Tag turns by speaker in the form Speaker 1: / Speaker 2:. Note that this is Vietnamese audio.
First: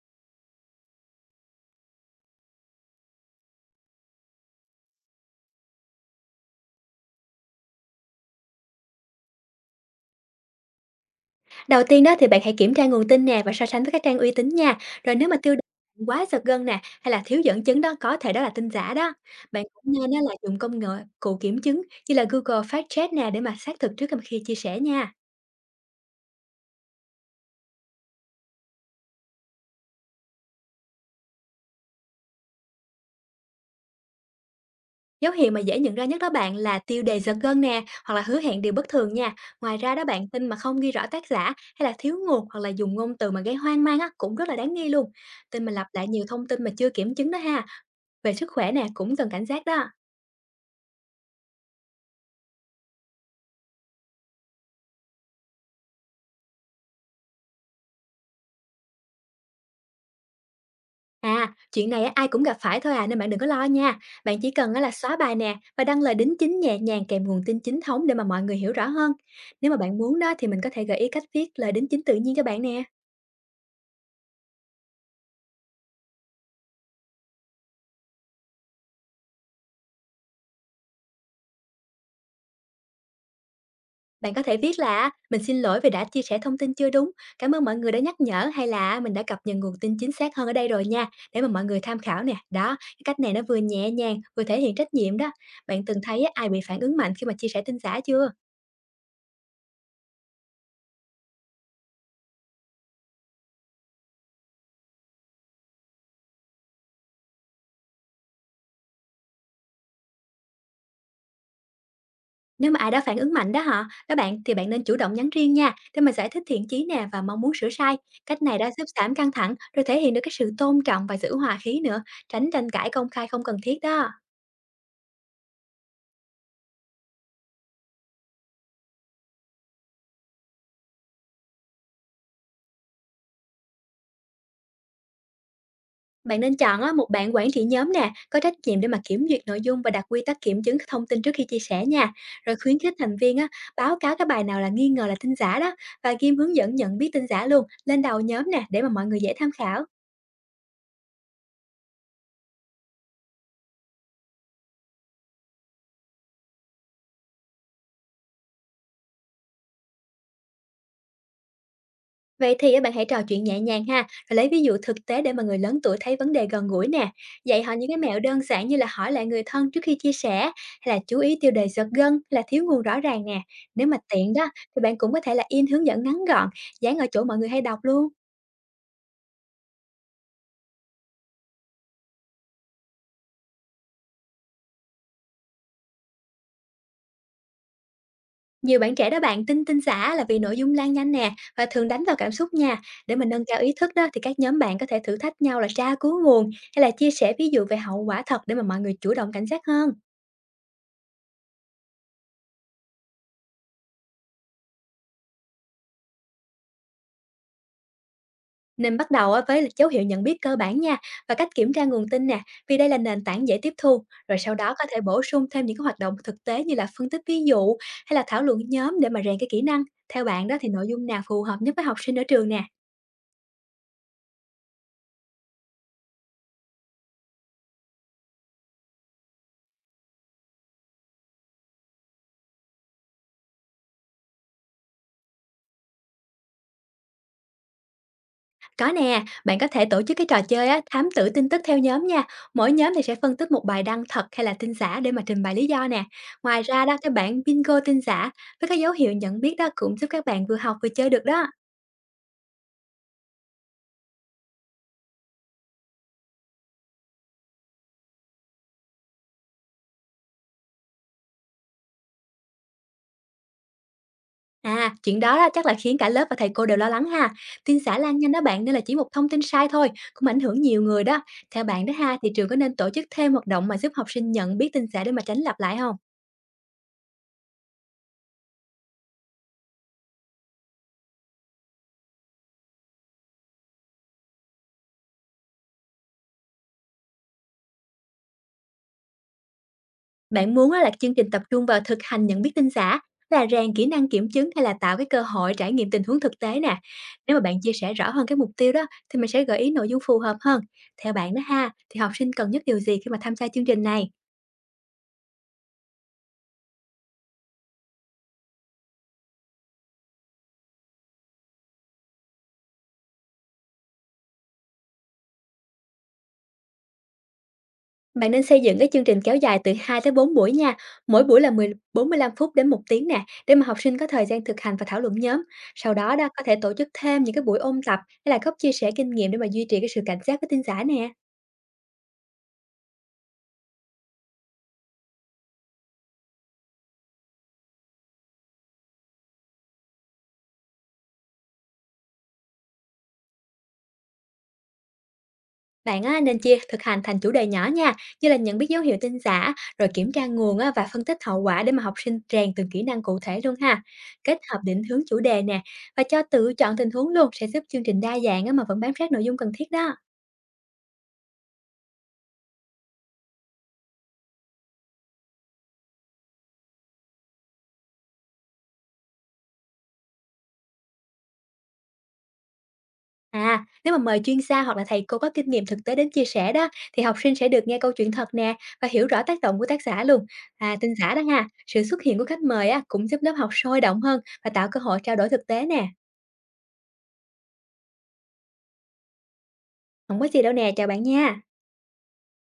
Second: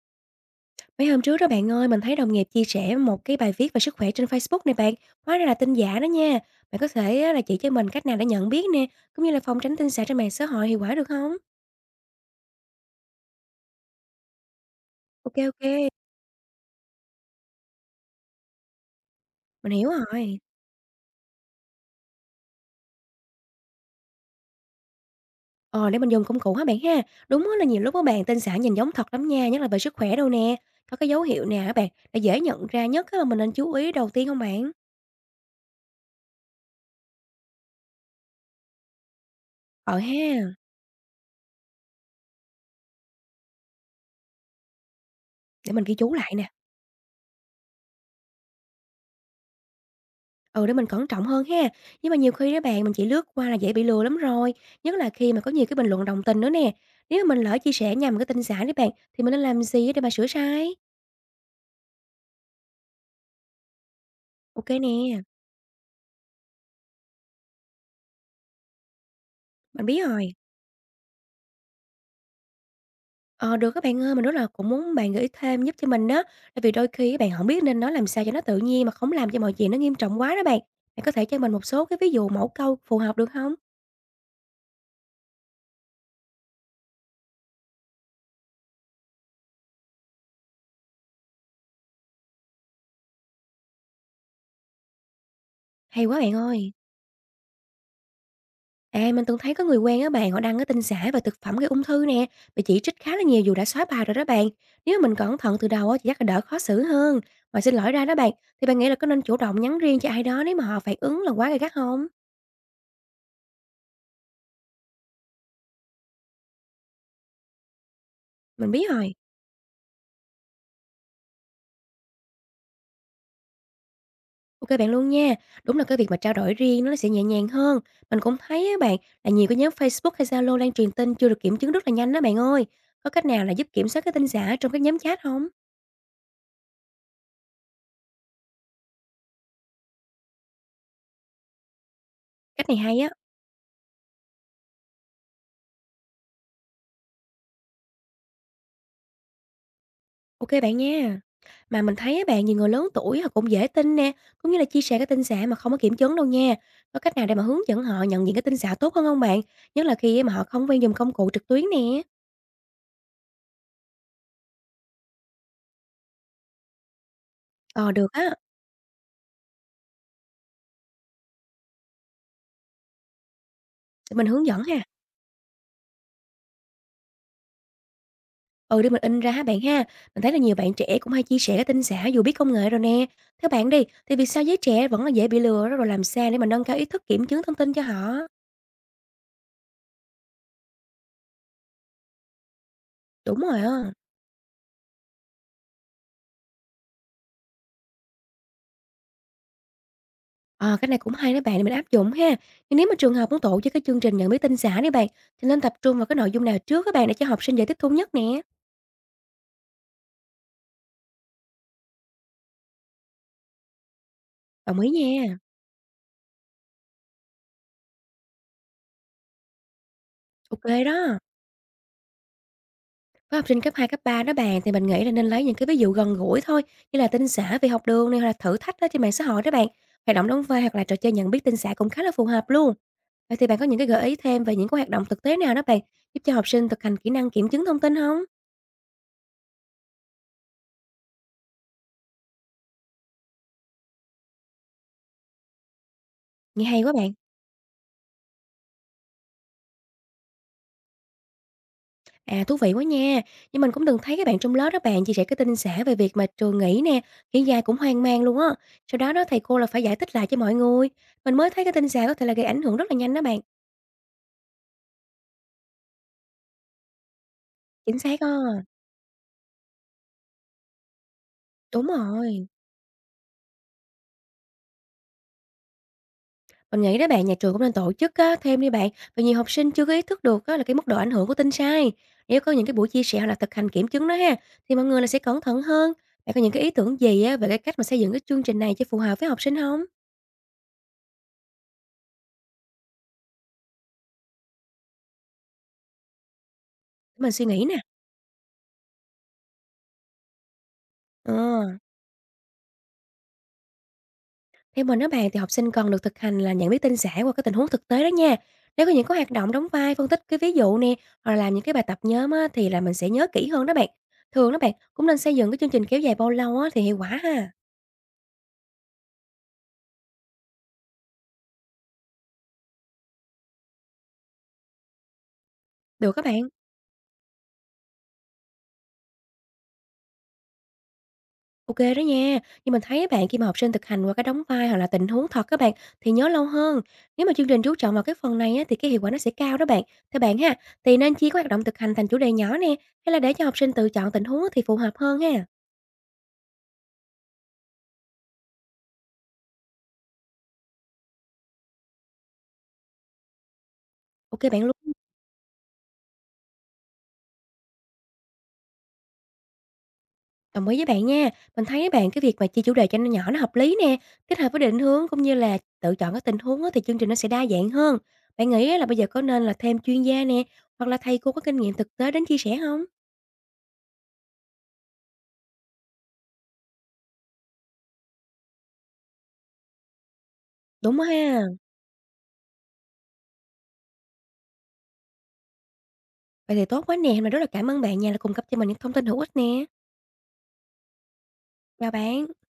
Speaker 1: Mấy hôm trước đó bạn ơi, mình thấy đồng nghiệp chia sẻ một cái bài viết về sức khỏe trên Facebook này bạn, hóa ra là tin giả đó nha. Bạn có thể á, là chỉ cho mình cách nào để nhận biết nè, cũng như là phòng tránh tin giả trên mạng xã hội hiệu quả được không?
Speaker 2: Đầu tiên đó thì bạn hãy kiểm tra nguồn tin nè và so sánh với các trang uy tín nha. Rồi nếu mà
Speaker 1: Ok
Speaker 2: tiêu đề
Speaker 1: ok,
Speaker 2: quá giật gân nè, hay là thiếu dẫn chứng đó, có thể đó là tin giả đó. Bạn
Speaker 1: mình hiểu
Speaker 2: cũng nên đó là
Speaker 1: rồi.
Speaker 2: dùng công nghệ cụ kiểm chứng như là Google Fact Check nè, để mà xác thực trước khi chia sẻ nha.
Speaker 1: Ờ, để mình dùng công cụ hả bạn ha. Đúng á là nhiều lúc các bạn tin giả nhìn giống thật lắm nha, nhất là về sức khỏe đâu nè. Có cái dấu hiệu nào hả bạn để dễ nhận ra nhất á mà mình nên chú ý đầu tiên không bạn?
Speaker 2: Dấu hiệu mà dễ nhận ra nhất đó bạn là tiêu đề giật gân nè, hoặc là hứa hẹn điều bất thường nha. Ngoài ra
Speaker 1: Ờ
Speaker 2: đó bạn, tin mà
Speaker 1: ha,
Speaker 2: không ghi rõ tác giả hay là thiếu nguồn, hoặc là dùng ngôn từ mà gây hoang mang á, cũng rất là đáng nghi luôn. Tin mà
Speaker 1: để mình
Speaker 2: lặp
Speaker 1: ghi
Speaker 2: lại
Speaker 1: chú
Speaker 2: nhiều
Speaker 1: lại
Speaker 2: thông
Speaker 1: nè.
Speaker 2: tin mà chưa kiểm chứng đó ha. Về sức khỏe nè cũng cần cảnh giác đó.
Speaker 1: Ừ, để mình cẩn trọng hơn ha. Nhưng mà nhiều khi đó bạn, mình chỉ lướt qua là dễ bị lừa lắm rồi. Nhất là khi mà có nhiều cái bình luận đồng tình nữa nè. Nếu mà mình lỡ chia sẻ nhầm cái tin giả đấy bạn, thì mình nên làm gì để mà sửa sai?
Speaker 2: À, chuyện này á, ai cũng gặp phải thôi à, nên bạn đừng có lo nha. Bạn chỉ
Speaker 1: Ok
Speaker 2: cần á là xóa
Speaker 1: nè,
Speaker 2: bài nè, và đăng lời đính chính nhẹ nhàng kèm nguồn tin chính thống, để mà mọi người hiểu rõ hơn. Nếu mà
Speaker 1: mình
Speaker 2: bạn
Speaker 1: biết
Speaker 2: muốn đó,
Speaker 1: rồi.
Speaker 2: thì mình có thể gợi ý cách viết lời đính chính tự nhiên cho bạn nè.
Speaker 1: Ờ, được các bạn ơi, mình rất là cũng muốn bạn gợi ý thêm giúp cho mình đó. Tại vì đôi khi các bạn không biết nên nói làm sao cho nó tự nhiên mà không làm cho mọi chuyện nó nghiêm trọng quá đó bạn. Bạn có thể cho mình một số cái ví dụ mẫu câu phù hợp được không?
Speaker 2: Bạn có thể viết là: mình xin lỗi vì đã chia sẻ thông tin chưa đúng, cảm ơn mọi người đã nhắc nhở, hay là mình đã cập nhật nguồn tin chính xác hơn ở đây rồi nha, để mà mọi người tham khảo nè. Đó, cái cách này nó vừa nhẹ nhàng, vừa thể hiện trách nhiệm đó. Bạn từng
Speaker 1: Hay quá
Speaker 2: thấy á,
Speaker 1: bạn
Speaker 2: ai bị
Speaker 1: ơi.
Speaker 2: phản ứng mạnh khi mà chia sẻ tin giả chưa?
Speaker 1: À, mình từng thấy có người quen á bạn, họ đăng cái tin giả về thực phẩm gây ung thư nè, bị chỉ trích khá là nhiều dù đã xóa bài rồi đó bạn. Nếu mà mình cẩn thận từ đầu á thì chắc là đỡ khó xử hơn. Mà xin lỗi ra đó bạn, thì bạn nghĩ là có nên chủ động nhắn riêng cho ai đó nếu mà họ phản ứng là quá gay gắt không?
Speaker 2: Nếu mà ai đó phản ứng mạnh đó hả các bạn, thì bạn nên chủ động nhắn riêng nha, để mà giải thích thiện chí nè và mong muốn sửa sai. Cách này đã
Speaker 1: Mình
Speaker 2: giúp
Speaker 1: biết rồi.
Speaker 2: giảm căng thẳng, rồi thể hiện được cái sự tôn trọng và giữ hòa khí nữa, tránh tranh cãi công khai không cần thiết đó.
Speaker 1: Ok bạn luôn nha. Đúng là cái việc mà trao đổi riêng nó sẽ nhẹ nhàng hơn. Mình cũng thấy á bạn, là nhiều cái nhóm Facebook hay Zalo lan truyền tin chưa được kiểm chứng rất là nhanh đó bạn ơi. Có cách nào là giúp kiểm soát cái tin giả trong các nhóm chat không?
Speaker 2: Bạn nên chọn á, một bạn quản trị nhóm nè, có trách nhiệm để mà kiểm duyệt nội dung và đặt quy tắc kiểm chứng thông tin trước khi chia sẻ nha. Rồi
Speaker 1: Cách này
Speaker 2: khuyến khích
Speaker 1: hay á.
Speaker 2: thành viên á, báo cáo cái bài nào là nghi ngờ là tin giả đó, và ghim hướng dẫn nhận biết tin giả luôn lên đầu nhóm nè, để mà mọi người dễ tham khảo.
Speaker 1: Ok bạn nha. Mà mình thấy á bạn, nhiều người lớn tuổi họ cũng dễ tin nè, cũng như là chia sẻ cái tin giả mà không có kiểm chứng đâu nha. Có cách nào để mà hướng dẫn họ nhận diện cái tin giả tốt hơn không bạn? Nhất là khi mà họ không quen dùng công cụ trực tuyến nè.
Speaker 2: Vậy thì á, bạn hãy trò chuyện nhẹ nhàng ha, rồi lấy ví dụ thực tế để mà người lớn tuổi thấy vấn đề gần gũi nè. Dạy họ những
Speaker 1: Ờ,
Speaker 2: cái
Speaker 1: được
Speaker 2: mẹo
Speaker 1: á,
Speaker 2: đơn giản, như là hỏi lại người thân trước khi chia sẻ, hay là chú ý tiêu đề giật gân, hay là thiếu nguồn rõ ràng nè. Nếu mà
Speaker 1: để mình
Speaker 2: tiện
Speaker 1: hướng
Speaker 2: đó,
Speaker 1: dẫn
Speaker 2: thì
Speaker 1: ha.
Speaker 2: bạn cũng có thể là in hướng dẫn ngắn gọn, dán ở chỗ mọi người hay đọc luôn.
Speaker 1: Ừ, để mình in ra ha bạn ha. Mình thấy là nhiều bạn trẻ cũng hay chia sẻ cái tin giả dù biết công nghệ rồi nè. Theo bạn đi, thì vì sao giới trẻ vẫn là dễ bị lừa đó, rồi làm sao để mà nâng cao ý thức kiểm chứng thông tin cho họ?
Speaker 2: Nhiều bạn trẻ đó bạn, tin tin giả là vì nội dung lan nhanh nè, và thường đánh vào cảm xúc nha. Để mà
Speaker 1: Đúng
Speaker 2: nâng cao
Speaker 1: rồi
Speaker 2: ý thức
Speaker 1: á.
Speaker 2: đó, thì các nhóm bạn có thể thử thách nhau là tra cứu nguồn, hay là chia sẻ ví dụ về hậu quả thật, để mà mọi người chủ động cảnh giác hơn.
Speaker 1: Ờ, cái này cũng hay đó bạn, để mình áp dụng ha. Nhưng nếu mà trường học muốn tổ chức cái chương trình nhận biết tin giả đi bạn, thì nên tập trung vào cái nội dung nào trước các bạn để cho học sinh dễ tiếp thu nhất nè.
Speaker 2: Nên bắt đầu á với là dấu hiệu nhận biết cơ bản nha, và cách kiểm tra nguồn tin nè, vì đây là nền tảng dễ tiếp thu. Rồi sau đó
Speaker 1: Đồng
Speaker 2: có
Speaker 1: ý
Speaker 2: thể bổ
Speaker 1: nha.
Speaker 2: sung thêm những cái hoạt động thực tế, như là phân tích ví dụ hay là thảo luận nhóm, để mà rèn cái kỹ năng. Theo bạn đó
Speaker 1: Ok
Speaker 2: thì nội dung
Speaker 1: đó.
Speaker 2: nào phù hợp nhất với học sinh ở trường nè?
Speaker 1: Với học sinh cấp 2 cấp 3 đó bạn thì mình nghĩ là nên lấy những cái ví dụ gần gũi thôi, như là tin giả về học đường này hoặc là thử thách đó trên mạng xã hội đó bạn. Hoạt động đóng vai hoặc là trò chơi nhận biết tin giả cũng khá là phù hợp luôn. Vậy thì bạn có những cái gợi ý thêm về những cái hoạt động thực tế nào đó bạn, giúp cho học sinh thực hành kỹ năng kiểm chứng thông tin không?
Speaker 2: Có nè, bạn có thể tổ chức cái trò chơi á, thám tử tin tức theo nhóm nha. Mỗi nhóm thì sẽ phân tích một bài đăng thật hay là tin giả, để mà trình bày lý do nè. Ngoài
Speaker 1: Nghe hay
Speaker 2: ra
Speaker 1: quá
Speaker 2: đó, cái
Speaker 1: bạn.
Speaker 2: bạn bingo tin giả với các dấu hiệu nhận biết đó cũng giúp các bạn vừa học vừa chơi được đó.
Speaker 1: À, thú vị quá nha! Nhưng mình cũng từng thấy các bạn trong lớp đó bạn chia sẻ cái tin xả về việc mà trường nghỉ nè, khiến ai cũng hoang mang luôn á. Sau đó đó thầy cô là phải giải thích lại cho mọi người. Mình mới thấy cái tin xả có thể là gây ảnh hưởng rất là nhanh đó bạn.
Speaker 2: À, chuyện đó á, chắc là khiến cả lớp và thầy cô đều lo lắng ha. Tin xả
Speaker 1: Chính
Speaker 2: lan
Speaker 1: xác
Speaker 2: nhanh
Speaker 1: á.
Speaker 2: đó bạn, nên là chỉ một thông tin sai thôi, cũng ảnh hưởng nhiều người đó. Theo bạn
Speaker 1: Đúng
Speaker 2: đó ha, thì
Speaker 1: rồi.
Speaker 2: trường có nên tổ chức thêm hoạt động mà giúp học sinh nhận biết tin xả, để mà tránh lặp lại không?
Speaker 1: Mình nghĩ đó bạn, nhà trường cũng nên tổ chức á, thêm đi bạn, vì nhiều học sinh chưa có ý thức được á, là cái mức độ ảnh hưởng của tin sai. Nếu có những cái buổi chia sẻ hoặc là thực hành kiểm chứng đó ha, thì mọi người là sẽ cẩn thận hơn. Bạn có những cái ý tưởng gì á, về cái cách mà xây dựng cái chương trình này cho phù hợp với học sinh không?
Speaker 2: Bạn muốn á là chương trình tập trung vào thực hành nhận biết tin xả, là rèn kỹ năng kiểm chứng, hay là tạo cái cơ hội trải nghiệm tình huống thực tế nè?
Speaker 1: Để mình
Speaker 2: Nếu mà
Speaker 1: suy
Speaker 2: bạn
Speaker 1: nghĩ
Speaker 2: chia
Speaker 1: nè.
Speaker 2: sẻ rõ hơn cái mục tiêu đó, thì mình sẽ gợi ý nội dung phù hợp hơn. Theo bạn
Speaker 1: Ờ.
Speaker 2: đó ha, thì học sinh cần nhất điều gì khi mà tham gia chương trình này?
Speaker 1: Theo mình á bạn thì học sinh còn được thực hành là nhận biết tin giả qua các tình huống thực tế đó nha. Nếu có những cái hoạt động đóng vai, phân tích cái ví dụ nè, hoặc là làm những cái bài tập nhóm á, thì là mình sẽ nhớ kỹ hơn đó bạn. Thường đó bạn cũng nên xây dựng cái chương trình kéo dài bao lâu á, thì hiệu quả ha.
Speaker 2: Bạn nên xây dựng cái chương trình kéo dài từ 2 tới 4 buổi nha, mỗi buổi là 10 45 phút đến 1 tiếng nè, để mà học sinh có thời gian thực hành và thảo luận nhóm. Sau
Speaker 1: Được
Speaker 2: đó
Speaker 1: các
Speaker 2: đó
Speaker 1: bạn,
Speaker 2: có thể tổ chức thêm những cái buổi ôn tập, hay là góc chia sẻ kinh nghiệm, để mà duy trì cái sự cảnh giác với tin giả nè.
Speaker 1: ok đó nha. Nhưng mình thấy á bạn, khi mà học sinh thực hành qua cái đóng vai hoặc là tình huống thật các bạn thì nhớ lâu hơn. Nếu mà chương trình chú trọng vào cái phần này á, thì cái hiệu quả nó sẽ cao đó bạn. Theo bạn ha, thì nên chia các hoạt động thực hành thành chủ đề nhỏ nè, hay là để cho học sinh tự chọn tình huống á thì phù hợp hơn ha?
Speaker 2: Bạn á, nên chia thực hành thành chủ đề nhỏ nha, như là nhận biết dấu hiệu tin giả, rồi kiểm tra nguồn á, và phân tích hậu quả, để mà học sinh rèn từng kỹ năng cụ thể luôn ha. Kết
Speaker 1: Ok
Speaker 2: hợp
Speaker 1: bạn luôn.
Speaker 2: định hướng chủ đề nè, và cho tự chọn tình huống luôn, sẽ giúp chương trình đa dạng á, mà vẫn bám sát nội dung cần thiết đó.
Speaker 1: Đồng ý với bạn nha. Mình thấy bạn, cái việc mà chia chủ đề cho nó nhỏ nó hợp lý nè, kết hợp với định hướng cũng như là tự chọn các tình huống á, thì chương trình nó sẽ đa dạng hơn. Bạn nghĩ á là bây giờ có nên là thêm chuyên gia nè, hoặc là thầy cô có kinh nghiệm thực tế đến chia sẻ không?
Speaker 2: À, nếu mà mời chuyên gia hoặc là thầy cô có kinh nghiệm thực tế đến chia sẻ đó, thì học sinh sẽ được nghe câu chuyện thật nè, và hiểu rõ tác động của tác giả luôn. À, tin
Speaker 1: Đúng quá
Speaker 2: giả đó
Speaker 1: ha.
Speaker 2: ha, sự xuất hiện của khách mời á, cũng giúp lớp học sôi động hơn và tạo cơ hội trao đổi thực tế nè.
Speaker 1: Vậy thì tốt quá nè, mình rất là cảm ơn bạn nha, đã cung cấp cho mình những thông tin hữu ích nè.
Speaker 2: Không có gì đâu nè, chào bạn nha.
Speaker 1: Chào bạn.